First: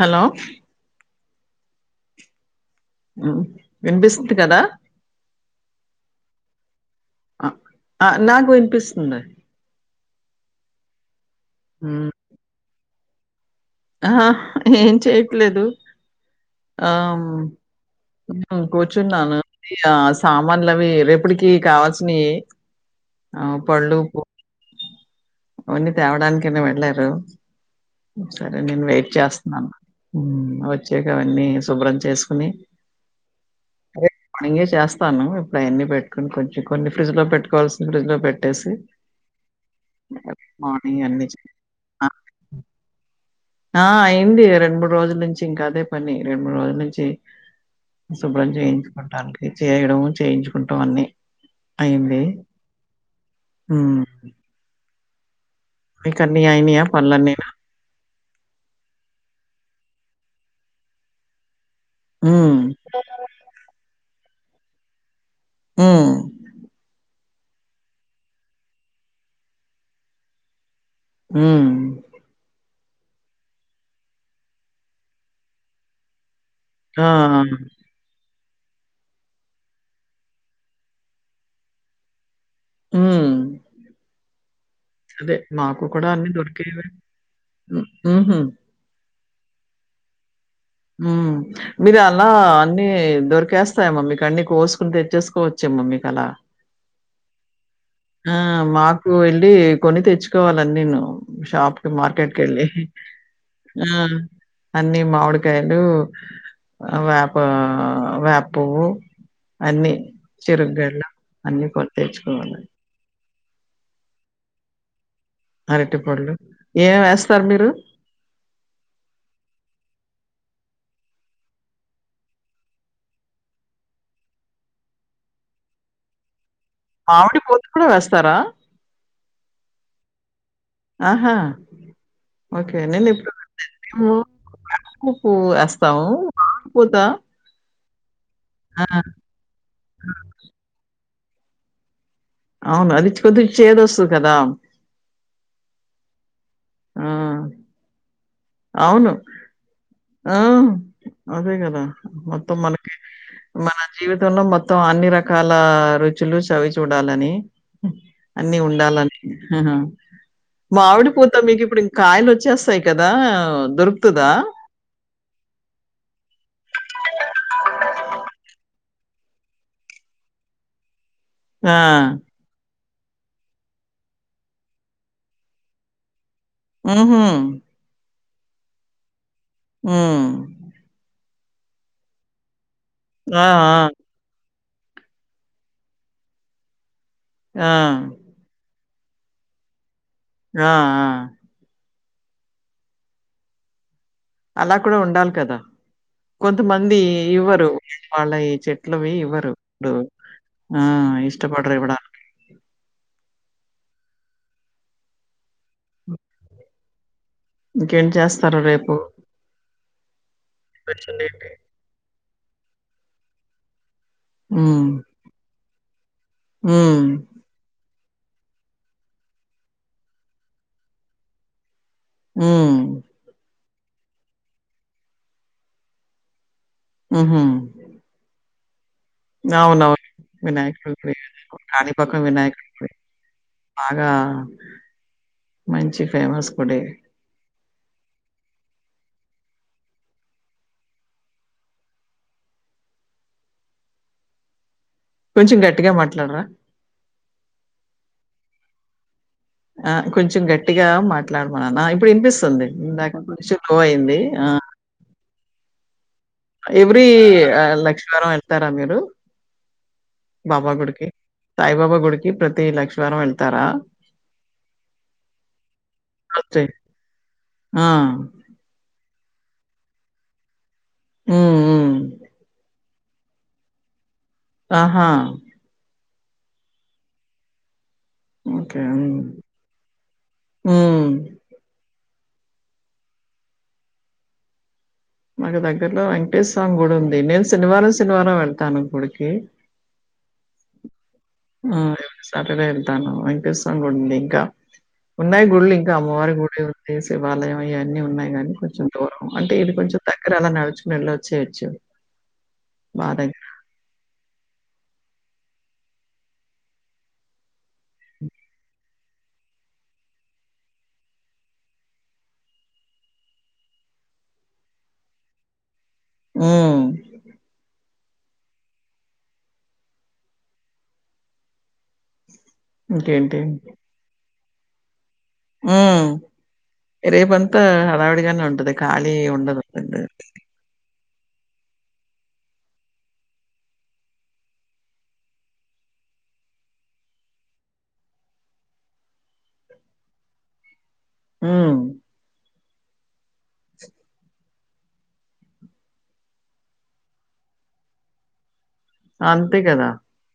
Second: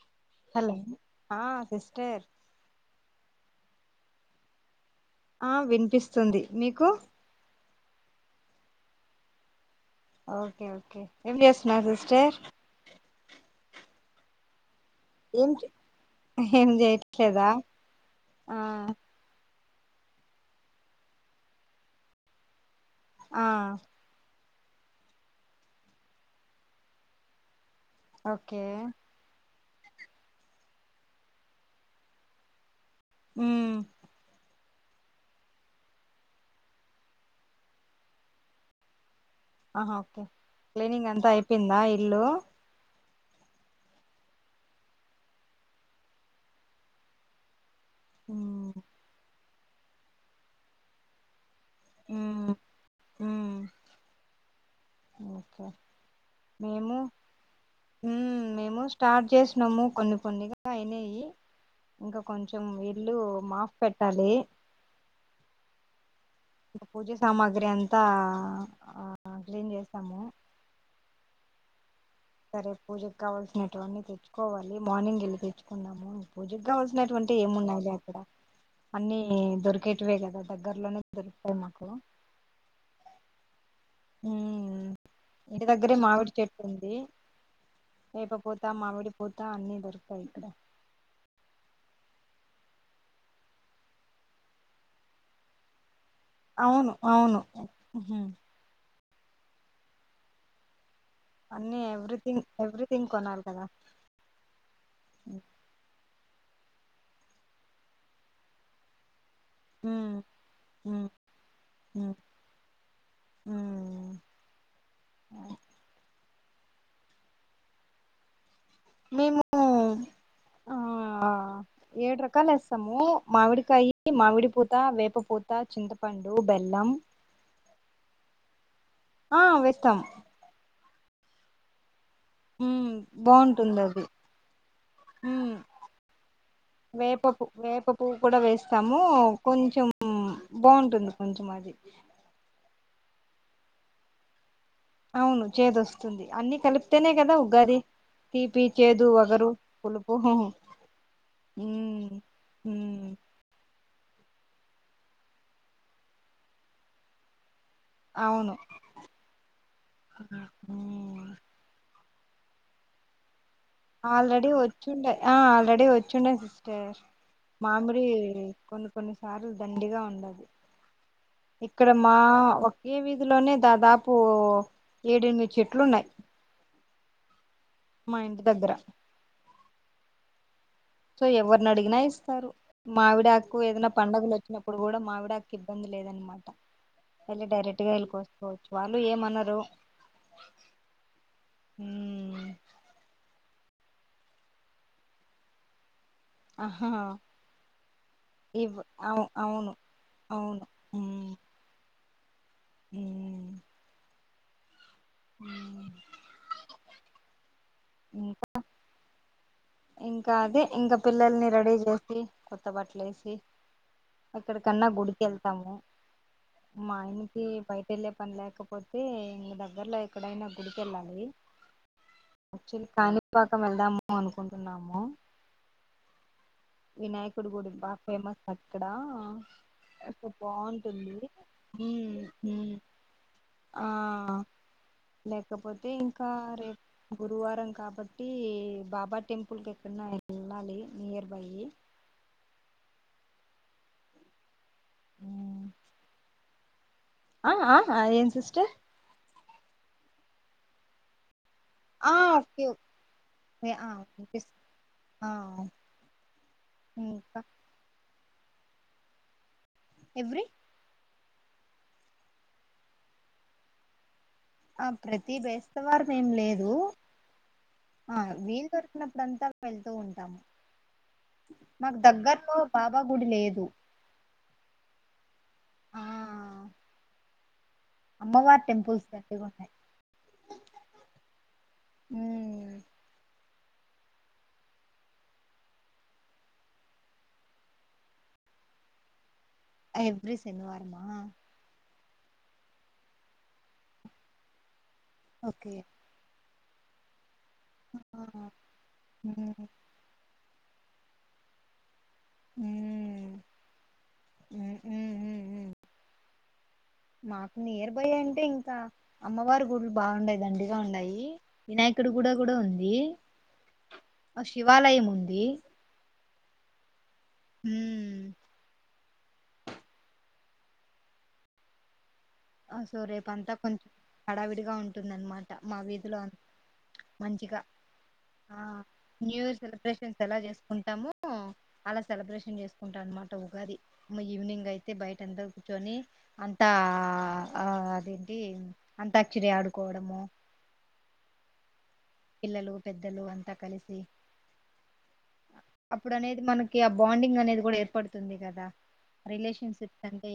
Hello hello ఆ sister వినిపిస్తుంది కదా ఆ వినిపిస్తుంది మీకు ఆ నాకు వినిపిస్తుంది ఓకే ఓకే ఎం చేస్తున్నావు సిస్టర్ ఆ ఏం ఏం చేయట్లేదు ఏం ఆ చేయట్లేదా ఆ కూర్చున్నాను ఇ సామాన్లు అవి రేపటికి కావాల్సినవి ఆ పళ్ళు ఓన్ తేవడానిక వెళ్ళారు సరే ఓకే నేను వెయిట్ చేస్తున్నాను వచ్చాక అవన్నీ శుభ్రం చేసుకుని హ్మ్ రేపు మార్నింగే చేస్తాను ఇప్పుడు అవన్న పెట్టుకుని కొంచెం కొన్ని ఫ్రిడ్జ్ లో పెట్టుకోవాల్సిన ఫ్రిడ్జ్ లో పెట్టేసి ఆ ఓకే మార్నింగ్ క్లీనింగ్ అన్ని అంతా అయిపోయిందా ఇల్లు చే ఆ అయింది రెం మూడు రోజుల నుంచి ఇంకా అదే పని రెండు మూడు రోజుల నుంచి శుభ్రం ఉమ్ చేయించుకోవటడానికి చేయడంము చేయించుకుంటం అన్నీ అయింది, ఉమ్ ఉమ్ హ్మ్ మీకన్నీ అయినియా మేము పనులన్నీను? మేము స్టార్ట్ చేసినాము కొన్ని కొన్నిగా అయినాయి ఇంకా హ్మ్. కొంచెం ఇల్లు మాఫ పెట్టాలి ఉ పూజ సామాగ్రి అంతా ఆ క్లీన్ చేస్తాము ఉ రే పూజకు కావాల్సినటువన్నీ తెచ్చుకోవాలి మార్నింగ్ వెళ్ళి తెచ్చుకున్నాము ఆ! పూజగావలసినటువంటి ఏము ఉన్నాలే అక్కడ అన్ని దొరికేటివే కదా దగ్గర్లోనే దొరుకుతాయి మాకు ఉ ఉ ఇంటి మాకు దగ్గరే కూడా అన్నీ మామిడి చెట్టు దొరికేవే. ఉంది హ్మ్. హుహు. లేకపోతే మామిడి పోతే అన్ని దొరుకుతాయి ఇక్కడ ఉ మీరు అలా అన్ని దొరికేస్తాయమ్ మీ కన్నీ కోసుకుని తెచ్చేసుకోవచ్చేమ్మ మీ అవును అవును ఉహు ఆ మాకు వెళ్ళి కొన్ని తెచ్చుకోవాలని నేను షాప్ అన్ని కి మార్కెట్ ఎవ్రీథింగ్ వెళ్లి ఎవ్రీథింగ్ కొనాలి కదా ఆ అన్ని మామిడికాయలు ఆ అవి వేప పూలు అన్ని ఉమ్ చెరకు ఉమ్ గడలు అన్ని కొనీతెచ్చుకోవాలి ఊహు అరటి పళ్ళు ఏమ వేస్తారు మీరు మేము ఆ ఏడు రకాలు వేస్తాము మామిడికాయ మామిడి పూత వేపపూత చింతపండు బెల్లం మామిడి పూత కూడా వేస్తారా ఆ వేస్తాం ఆహా ఓకే మ్మ్ నేను ఇప్పుడు బాగుంటుంది అది తినలేదు వేప పువ్వు మ్మ్ వేస్తాము వేప పు వేప పువ్వు కూడా ఆ! వేస్తాము కొంచెం బాగుంటుంది కొంచెం అది అవును అది కొద్ది గా చేదు వస్తుంది కదా అవును చేదొస్తుంది అన్ని ఆ! కలిపితేనే కదా ఉగాది తీపి చేదు అవును. పొగరు పులుపు ఆ! అదే కదా మ్మ్ మొత్తం మనకి మ్మ్ మన జీవితంలో మొత్తం అన్ని రకాల రుచులు చవి చూడాలని అవును అన్ని ఉండాలని మామిడి మ్మ్ పూత మీకు ఇప్పుడు కాయలు వచ్చేస్తాయి కదా దొరుకుతదా? ఆల్రెడీ వచ్చుండే ఆ ఆల్రెడీ వచ్చుండే సిస్టర్ మామిడికాయలు కొన్ని కొన్ని సార్లు దండిగా ఉండదు ఆ! ఇక్కడ మా ఈ వీధిలోనే దాదాపు ఏడెనిమిది చెట్లు ఉన్నాయి ఉ హా మా ఇంటి దగ్గర ఉ సో ఎవరిని అడిగినా ఇస్తారు ఆ! ఆ! మావిడాకు ఏదైనా పడుగలు వచ్చినప్పుడు ఇప్పుడు కూడా మామిడి ఆకులకు ఇబ్బంది లేదనమాట వెళ్ళి ఆ! డైరెక్ట్ గా వెళ్ళ కోసుకోవచ్చు వాళ్ళు ఏమన్నారు ఆ ఆ అలా కూడా ఉండాలి కదా ఆహా కొంతమంది ఇవ్వరు వాళ్ళ ఈ ఇవ్ చెట్లువి అవు ఇవ్వరు అవును ఇప్పుడు అవును ఆ ఇష్టపడరు ఇవ్వడానికి ఉ ఉ ఓకే ఇంకేం ఇంకా చేస్తారు రేపు ఇంకా అదే ఇంకా స్పెషల్ పిల్లల్ని ఏంటి? రెడీ చేసి కొత్త బట్టలు వేసి అక్కడికన్నా హ్మ్. గుడికి వెళ్తాము మా హ్మ్. ఆయనకి బయట పెళ్లి పని లేకపోతే ఇ దగ్గర్లో ఎక్కడైనా గుడిక వెళ్ళాలి హ్మ్. యాక్చువల్లీ కానీపాకం వెళ్దాము అనుకుంటున్నాము వినాయకుడు గుడి హుహు. బాగా ఫేమస్ ఇక్కడ అవునవును. అక్క వినాయకుడి బాగుంటుంది గుడి. హ్మ్ హ్మ్ ఆగా లేకపోతే ఇంకా రేపు గురువారం కాబట్టి బాబా టెంపుిల్ కె ఎలాలి నయర్ బై కొంచెం గట్టిగా మాట్లాడరా ఆ ఆ ఏన్ సిస్టర్ ఆ కొంచెం గట్టిగా మాట్లా అట్లాడమన్నా ఇప్పుడు ఆ ఓకే వినిపిస్తుంది ఇందాక కొంచం ఓకే లో ఆ అయింది ఆ వినిపిస్తుంది ఆ ఎవ్రీ ఇంకా లక్ష్మ వరం వెళ్తారా మీరు ఎవ్రీ బాబా గుడికి సాయిబాబా గుడికి ప్రతి లక్ష వారం వెళ్తారా ఆ ప్రతి బేస్తవారం ఏం ఓకే. లేదు ఆ వీలు దొరికినప్పు ఇడంతా వెళ్తూ ఉంటాము హ్మ్. హ్మ్. మాకు దగ్గరలో బాబా గుడి లేదు ఆహా అమ్మవార్ ఓకే. టెంపుల్స్ అ హ్మ్. కూడా హ్మ్. ఉమ్మ్ మాకు దగ్గరలో వెంకటేశ స్వామి గుడి ఉంది నేను శనివారం శనివారం వెళ్తాను గుడికి ఎవరీ శనివారం ఆ ఎ సర వెళ్తాను అపిసం కూడాంది ఇంకా ఉన్నాయి గుళ్ళు ఓకే ఇంకా అమ్మవారి గుళలు ఉాయి వాలయం ఇవన్నీ ఆ ఉన్నాయి గానీ కొంచెం దూరం మ్మ్ అంటే ఇది కొంచెం తగ్గర అలా నడుచుకుని వెళ్ళు వచ్చయచ్చు బాద మ్మ్ దగ్గర మ్మ్ మ్మ్ మ్మ్ మాకు నేయర్ బయ అంటే ఇంకా అమ్మవారి గుళ్లు బాగున్నాయి దండిగా ఉంయి వినాయక ఇక్కడుగూడ కూడా ఉంది ఆ శివాలయం ఉంది ఉమా మ్మ్ అ సో రేపు ఇంకేంటి? అంతా కొంచెం హడావిడిగా ఉంటుందనమాట మా వీధిలో అంత మంచిగా రేపుంతా అడావిడిగానే ఆ ఉంటది ఖాళీ ఉండదు హు అలా సెలబ్రేషన్ చేసుకుంటా అనమాట ఉగాది ఈవినింగ్ అయితే బయట ఎంత కూర్చొని అంత ఆ ఆ అదేంటి అంతాక్షరి ఆడుకోవడము హ్మ్ పల్లు పెద్దలు అంతా కలిసి అప్పుడు అనేది మనకి ఆ బాండింగ్ అనేది కూడా ఏర్పడుతుంది కదా అంతే కదా! రిలేషన్షిప్ తంతే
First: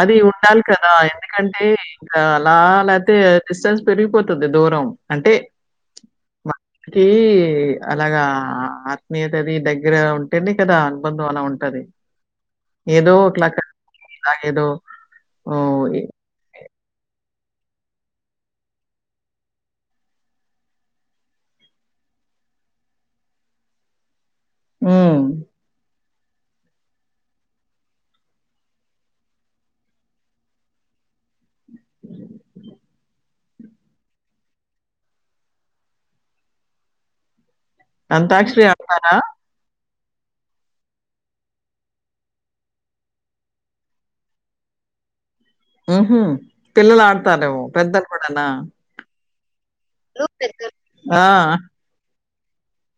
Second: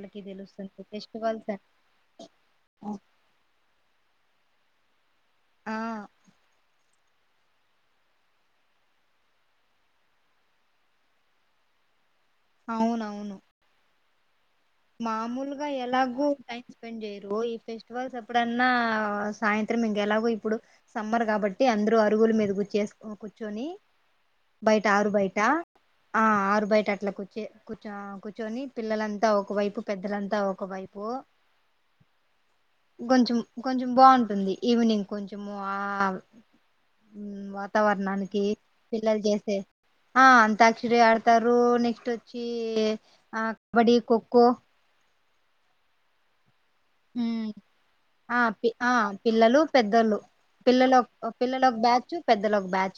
అది ఉండాలి కదా ఎందుకంటే ఇంకా అలా లేతే డిస్టెన్స్ పెరిగిపోతుంది దూరం అంటే ఆ అలాగా ఆత్మీయత అది దగ్గర ఉంటేనే కదా అనుబంధం అలా ఉంటది ఏదో అవునవును ఒకలా ఇలాగేదో మామూలుగా ఓహ్! ఎ ఎలాగో టై ెండ్ చేయరు ఈ ఫెస్టివల్స్ ఎప్పుడన్నా సాయంత్రం ఇంకెలాగ ఇప్పుడు సమ్మర్ కాబట్టి అందరుూ అరుగుల మీద కూచేసు కూర్చొని బయట ఆరు హ్మ్. బయట ఆ ఆరు బయట అట్లా కూర్చోర్చ కూర్చొని పిల్లలంతా ఒకవైపు పెద్దలంతా ఒకవైపు కొంచెం కొంచెం బాగుంటుంది ఈవినింగ్ కొంచెము ఆ వాతావరణానికి అంతాక్షరి ఆడతారా? పిల్లలు చేసే ఆ అంతాక్షరి ఆడతారు నెక్స్ట్ వచ్చి ఆ కబడ్డి ఖో ఖో ఉహూ ఉం ఆ పి ఆ పిల్లలు పెద్దళ్లు పిల్లలు ఆ! పిల్లలు పిల్లలు ఒక బ్యాచ్ పెద్దలు ఒక బ్యాచ్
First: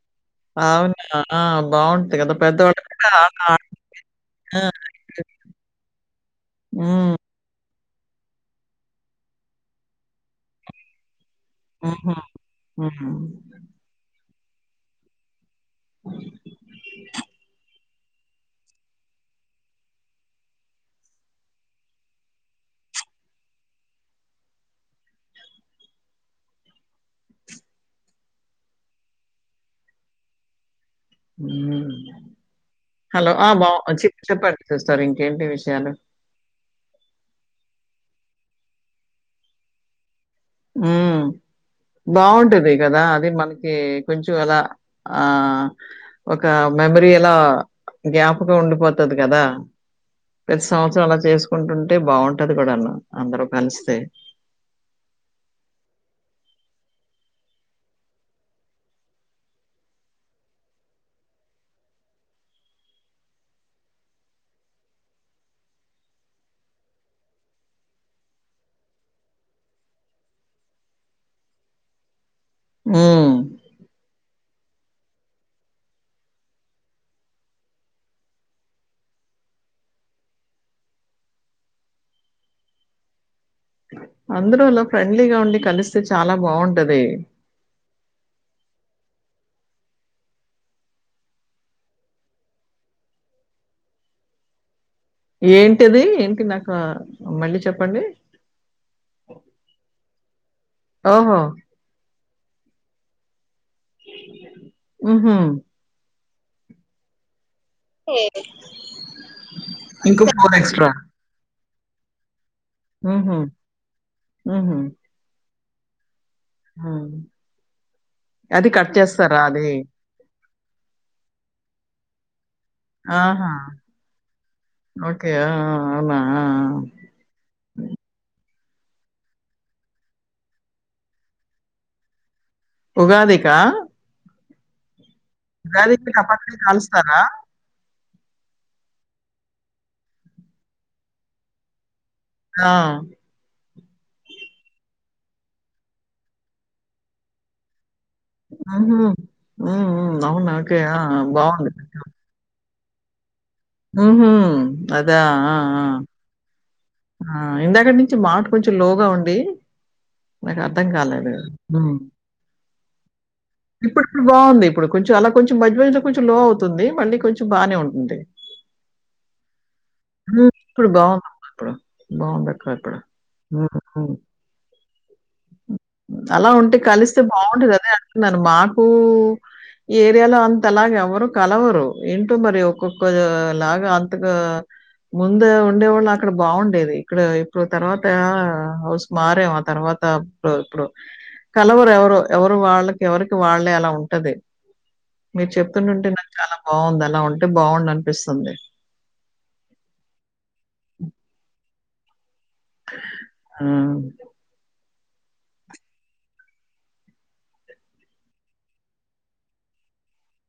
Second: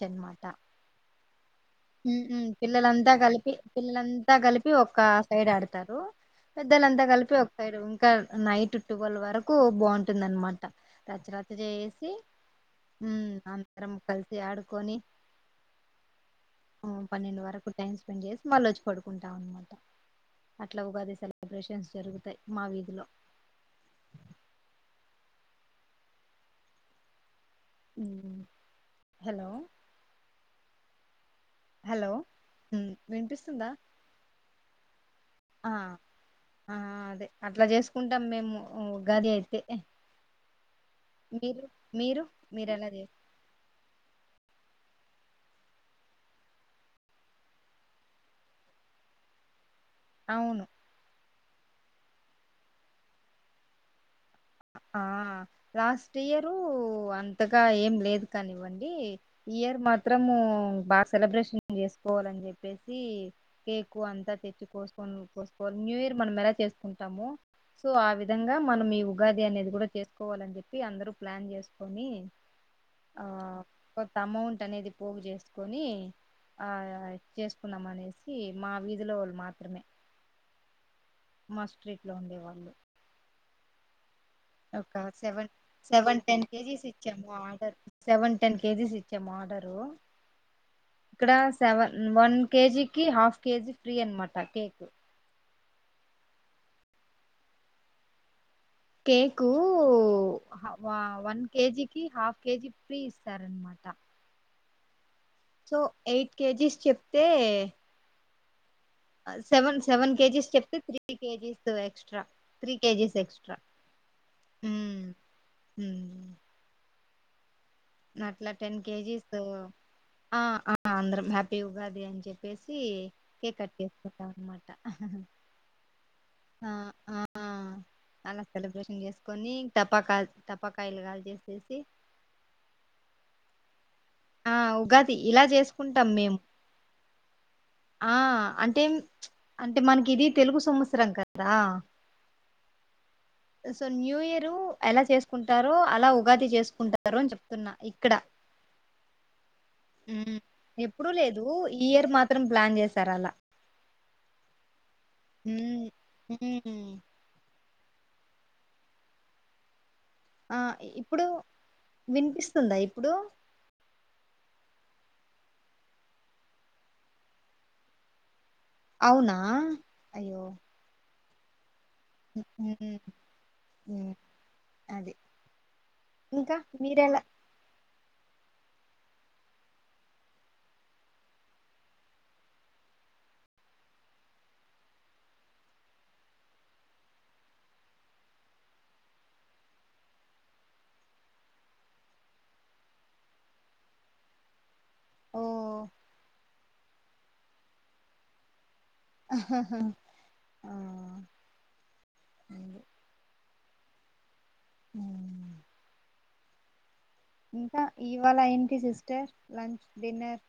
అవునా ఆ! బావుంటది కదా! ఉహూ పెద్దవాళ్ళు కూడా పిల్లలంతా ఆట కలిపి ఆడ పిల్లలంతా ఆ! కలిపి ఒక సైడ్ ఆడతారు పెద్దలంతా హ్మ్. కలిపి ఒక్క సైడ్ ఇక నైట్ టువల్ వరకు బాగుంటుందనమాట చేసి హుహు. హ్మ్. అందరం కలిసి ఆడుకొని అ పన్నెండు వరకు టైం స్పెండ్ చేసి మళ్ళ వచ్చి పడుకుంటాం అనమాట అట్లా ఉగాది సెలబ్రేషన్స్ జరుగుతాయి మా వీధిలో హలో ఉ హలో ఉమ్, హలో ఆ బా వినిపిస్తుందా చి చెప్పండి సిస్టర్ ఇంకేంటి ఆ విషయాలు ఆ అదే అట్లా చేసుకుంటాం మేము ఉగాది అయితే ఉ మీరు మీరు మీరు బాగుంటది ఎలా కదా చే అది మనకి కొంచెం అలా ఆ ఒక మెమరీ ఎలా జ్ఞాపకం ఉండిపోతది కదా అవును ప్రతి సంవత్సరం అలా చేసుకుంటుంటే బాగుంటది కూడాన్న అందరు కలిస్తే ఆ లాస్ట్ ఇయరు అంతగా ఏం లేదు కానివ్వండి ఇయర్ మాత్రం బాగా సెలబ్రేషన్ చేసుకోవాలని చెప్పేసి కేక్ అంతా తెచ్చి కోని కోసుకోవాలి న్యూ ఇయర్ మనం ఎలా చేసుకుంటాము సో ఆ విధంగా మనం ఈ ఉగాది అనేది కూడా చేసుకోవాలని చెప్పి అందరూ ప్లాన్ చేసుకొని ఆ ఉమ్ కొంత అమౌంట్ అనేది పోగు చేసుకొని ఆ చేసుకున్నాం అనేసి మా వీధిలో వాళ్ళు మాత్రమే మా స్ట్రీట్లో ఉండేవాళ్ళు అందరూ అలా ఒక ఫ్రెండ్లీగా సెవెన్ ఉండి కలిస్తే సెవెన్ చాలా టెన్ కేజీస్ బావుంటది. ఇచ్చామ్ ఆర్డర్ సెవెన్ టెన్ కేజీస్ ఇ ఆర్డరు ఇక్కడ సెవన్ వన్ కేజీకి హాఫ్ కేజీ ఫ్రీ అనమాట కేక్ ఏంటిది ఏంటి నాకు మళ్ళీ చెప్పండి. కేకు ఓహో! వన్ కేజికి హాఫ్ కేెజి ఫ్రీ ఇస్తారన్నమాట హుహు. సో ఎయిట్ కేజీస్ చెప్తే సెవెన్ సెవెన్ ఇంకో కేజీస్ చెప్తే extra. Three kgs extra three kgs హుహు. ఎక్స్ట్రా హుహు. ఆ అట్ల టెన్ కేజీస్ ఆ ఆ అందరం హ్యాపీ ఉగాది అని చెప్పేసి ఆహా! కేక్ కట్ చేసుకుంటం అనమాట ఓకే ఆ అవున ఆ ఆ అలా సెలబ్రేషన్ చేసుకొని టపాకాయ టపాకాయలు కాల్చేసి చేసేసి ఉగాది కా ఆ ఉగా ఇలా చేసుకుంటాం మేము టపాకాయలు కాలుస్తారా? ఆ అంటేం అంటే మనకి ఇది తెలుగు సంవత్సరం కదా ఆ సో న్యూ ఇయరు ఎలా చేసుకుంటారో అలా ఉగాది చేసుకుంటారు అని చెప్తున్నా ఇక్కడ హ్మ్ అవును ఓకే ఎప్పుడూ లేదు బాగుంది ఈ ఇయర్ మాత్రం ప్లాన్ చేశారు అలా. ఆహా అదా ఆ హ్మ్ హ్మ్ ఆ ఇందాకటి నుంచి మాట కొంచెం లోగా ఉండి ఆ ఇప్పుడు వినిపిస్తుందా ఇప్పుడు ఇప్పుడు ఇప్పుడు బాగుంది ఇప్పుడు కొంచెం అలా కొంచెం మధ్య మధ్యలో కొంచెం లో అవుతుంది మళ్ళీ కొంచెం బాగానే ఉంటుంది అవునా అయ్యో ఉమ్ ఇప్పుడు బాగుందమ్మ ఇప్పుడు మా బాగుందక్క ఇప్పుడు హ్మ్, ఉమ్ హ్మ్. ఉమ్ అది అలా ఇంకా ఉంటే కలిస్తే మీరెలా బాగుంటుది అదే అంటున్నాను మాకు ఈ ఏరియాలో అంతలాగ ఎవ్వరు కలవరు ఏంటో మరి ఒక్కొక్క లాగా అంతగా ముందు ఉండేవాళ్ళు అక్కడ బాగుండేది ఇక్కడ ఇప్పుడు తర్వాత హౌస్ మారాం ఆ తర్వాత ఇప్పుడు కలవరు ఎవరు ఎవరు వాళ్ళకి ఎవరికి వాళ్లేే అలా ఉంటది ఓ మీరు చెప్తుంటుంటే నాకు చాలా బాగుంది అలా ఉంటే బాగుండు అనిపిస్తుంది అహహా ఉమ్ ఉ ఇంకా ఇవాళ ఏంటి సిస్టర్ లంచ్ డిన్నర్